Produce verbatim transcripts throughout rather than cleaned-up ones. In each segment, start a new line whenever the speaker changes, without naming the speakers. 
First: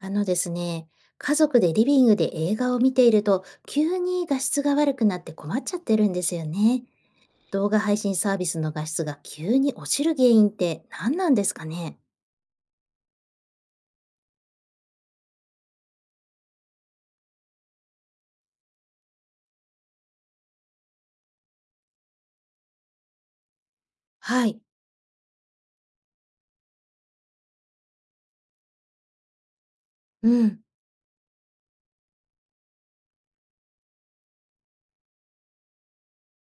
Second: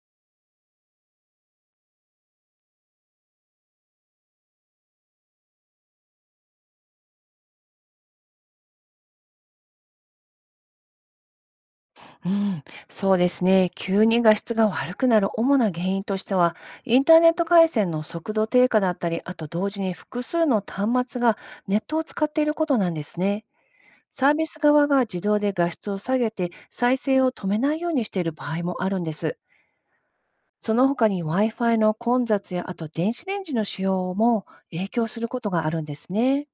あのですね、家族でリビングで映画を見ていると、急に画質が悪くなって困っちゃってるんですよね。動画配信サービスの画質が急に落ちる原因って何なんですかね。
うん、そうですね。急に画質が悪くなる主な原因としては、インターネット回線の速度低下だったり、あと同時に複数の端末がネットを使っていることなんですね。サービ
は
ス
い、
側が自動で画質を下げて、再生を止めないようにしている場合もあるんです。
うん、
その他に Wi-Fi の混雑や、あと電子レンジの使用も影響することがあるんですね。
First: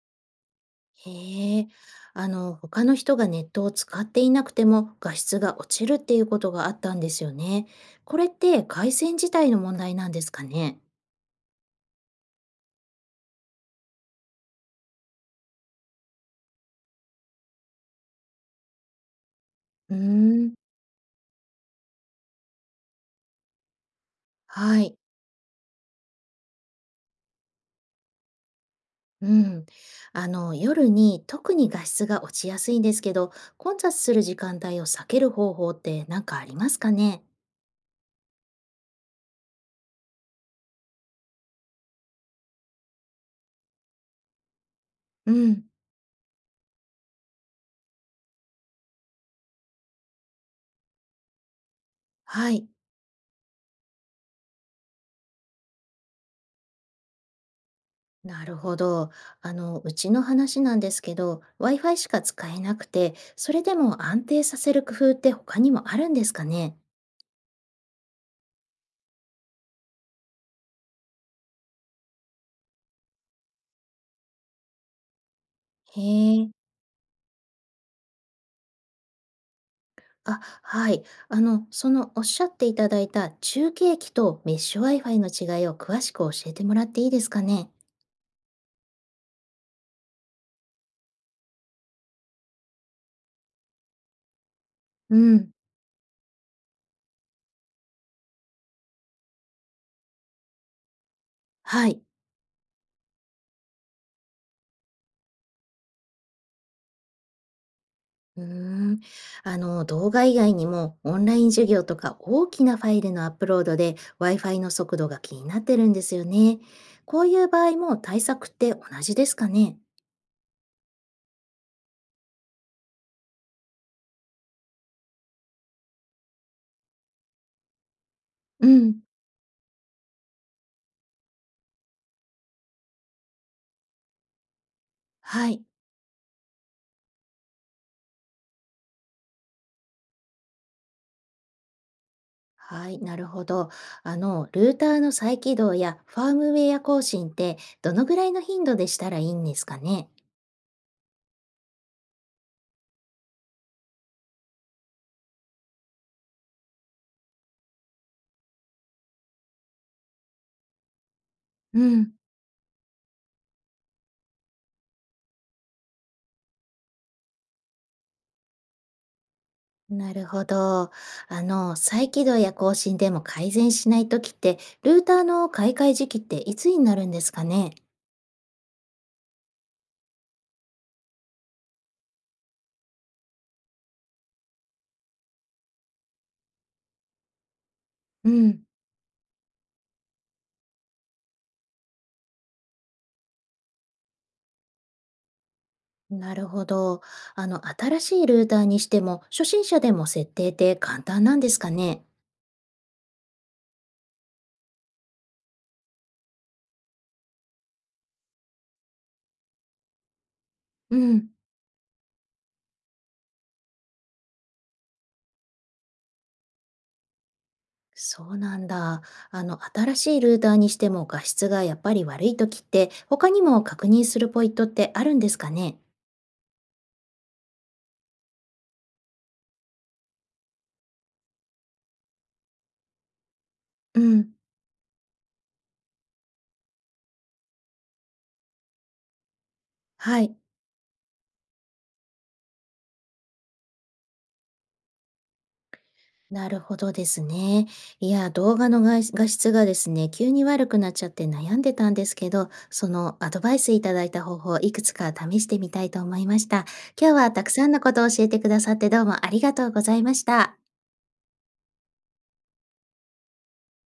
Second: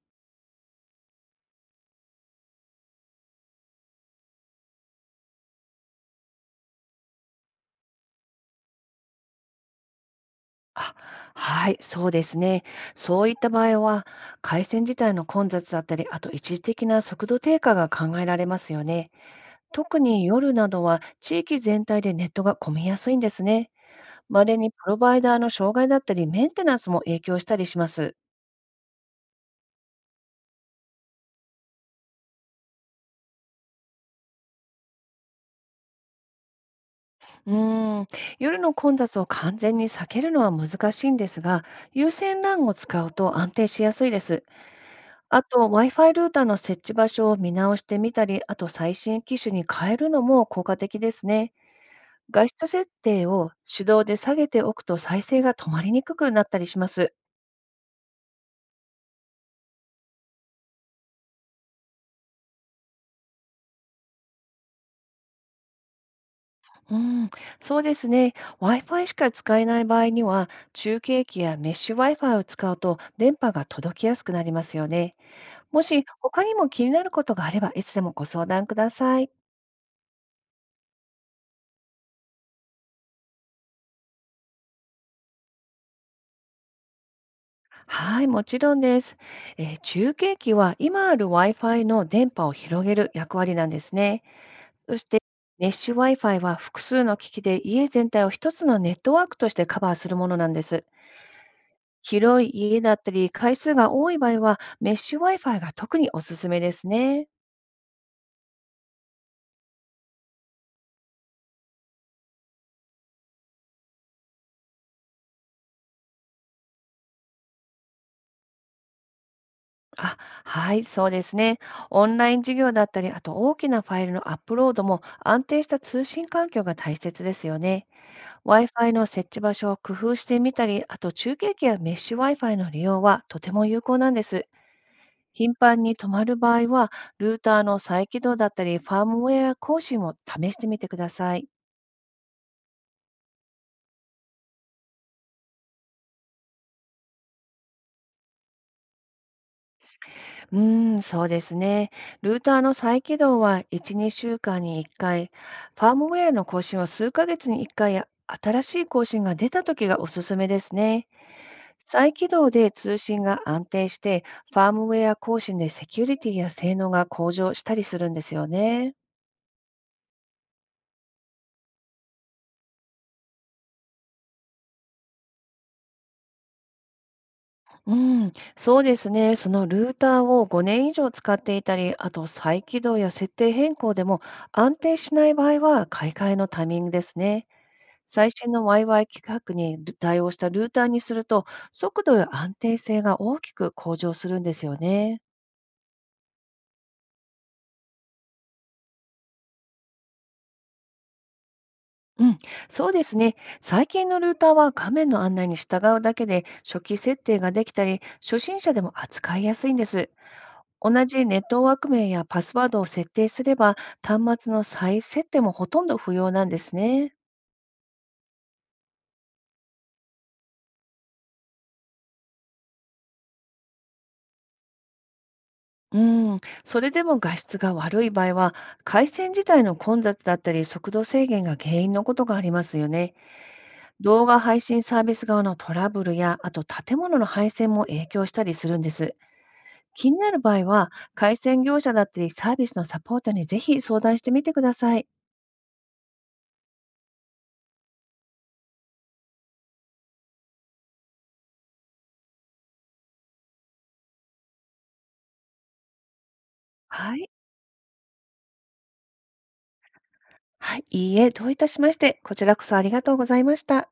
へえ、あの、他の人がネットを使っていなくても画質が落ちるっていうことがあったんですよね。これって回線自体の問題なんですかね。
あ、はい、そうですね。そういった場合は、回線自体の混雑だったり、あと一時的な速度低下が考えられますよね。
うー
特に夜
ん、
などは地域全体でネットが混みやすいんですね。まれにプ
は
ロ
い。
バイダーの障害だったり、メンテナンスも影響したりします。
うん。あの、夜に特に画質が落ちやすいんですけど、混雑する時間帯を避ける方法って何かありますかね。
うーん、夜の混雑を完全に避けるのは難しいんですが、有線 LAN を使うと安定しやすいです。
う
あと、
ん。
Wi-Fi ルーターの設置場所を見直してみたり、あと最新機種に変えるのも効果的ですね。画
はい。
質設定を手動で下げておくと再生が止まりにくくなったりします。
なるほど。あの、うちの話なんですけど、Wi-Fi しか使えなくて、それでも安定させる工夫って他にもあるんですかね。
うん、そうですね。Wi-Fi しか使えない場合には、中継機やメッシュ Wi-Fi を使うと電波が届きやすくなりますよね。も
へ
し他
え。
にも気になることがあれば、いつでもご相談ください。
あ、はい。あの、そのおっしゃっていただいた中継機とメッシュ Wi-Fi の違いを詳しく教えてもらっていいですかね。
はい、もちろんです。えー中継機は今ある Wi-Fi の電波を広げる役割なんですね。そし
う
て
ん。
メッシュ Wi-Fi は複数の機器で家全体を一つのネットワークとしてカバーするものなんです。
はい。
広い家だったり回数が多い場合はメッシュ Wi-Fi が特におすすめですね。
うーん、あの、動画以外にもオンライン授業とか大きなファイルのアップロードで Wi-Fi の速度が気になってるんですよね。こういう場合も対策って同じですかね。
あ、はい、そうですね。オンライン授業だったり、あと大きなファイルのアップロードも安定した通信環境が大切ですよね。
う
Wi-Fi
ん。
の設置場所を工夫してみたり、あと中継機やメッシュ Wi-Fi の利用はとても有効なんです。
は
頻
い。
繁に止まる場合は、ルーターの再起動だったり、ファームウェア更新を試してみてください。
はい、なるほど。あの、ルーターの再起動やファームウェア更新ってどのぐらいの頻度でしたらいいんですかね。
うーん、そうですね。ルーターの再起動はいっ、にしゅうかんにいっかい、ファームウェアの更新は数ヶ月にいっかいや、新しい更新が出た時がおすすめですね。
う
再
ん。
起動で通信が安定して、ファームウェア更新でセキュリティや性能が向上したりするんですよね。
なるほど。あの、再起動や更新でも改善しないときって、ルーターの買い替え時期っていつになるんですかね。
うん、そうですね。そのルーターをごねん以上使っていたり、あと再起動や設定変更でも安定しない場合は買い替えのタイミングですね。最
う
新
ん、
の Wi-Fi 規格に対応したルーターにすると、速度や安定性が大きく向上するんですよね。
なるほど。あの、新しいルーターにしても、初心者でも設定って簡単なんですかね。
うん、そうですね。最近のルーターは画面の案内に従うだけで初期設定ができたり、初心者でも扱いやすいんです。
う
同じ
ん、
ネットワーク名やパスワードを設定すれば、端末の再設定もほとんど不要なんですね。
そうなんだ。あの、新しいルーターにしても画質がやっぱり悪い時って、他にも確認するポイントってあるんですかね。
うん、それでも画質が悪い場合は、回線自体の混雑だったり、速度制限が原因のことがありますよね。
う
動
ん、
画配信サービス側のトラブルや、あと建物の配線も影響したりするんです。気に
は
な
い。
る場合は、回線業者だったりサービスのサポートにぜひ相談してみてください。
なるほどですね。いや、動画の画画質がですね、急に悪くなっちゃって悩んでたんですけど、そのアドバイスいただいた方法、いくつか試してみたいと思いました。今日
はい。
はたくさんのことを教えてくださってどうもありがとうございました。
はい、いいえ、どういたしまして、こちらこそありがとうございました。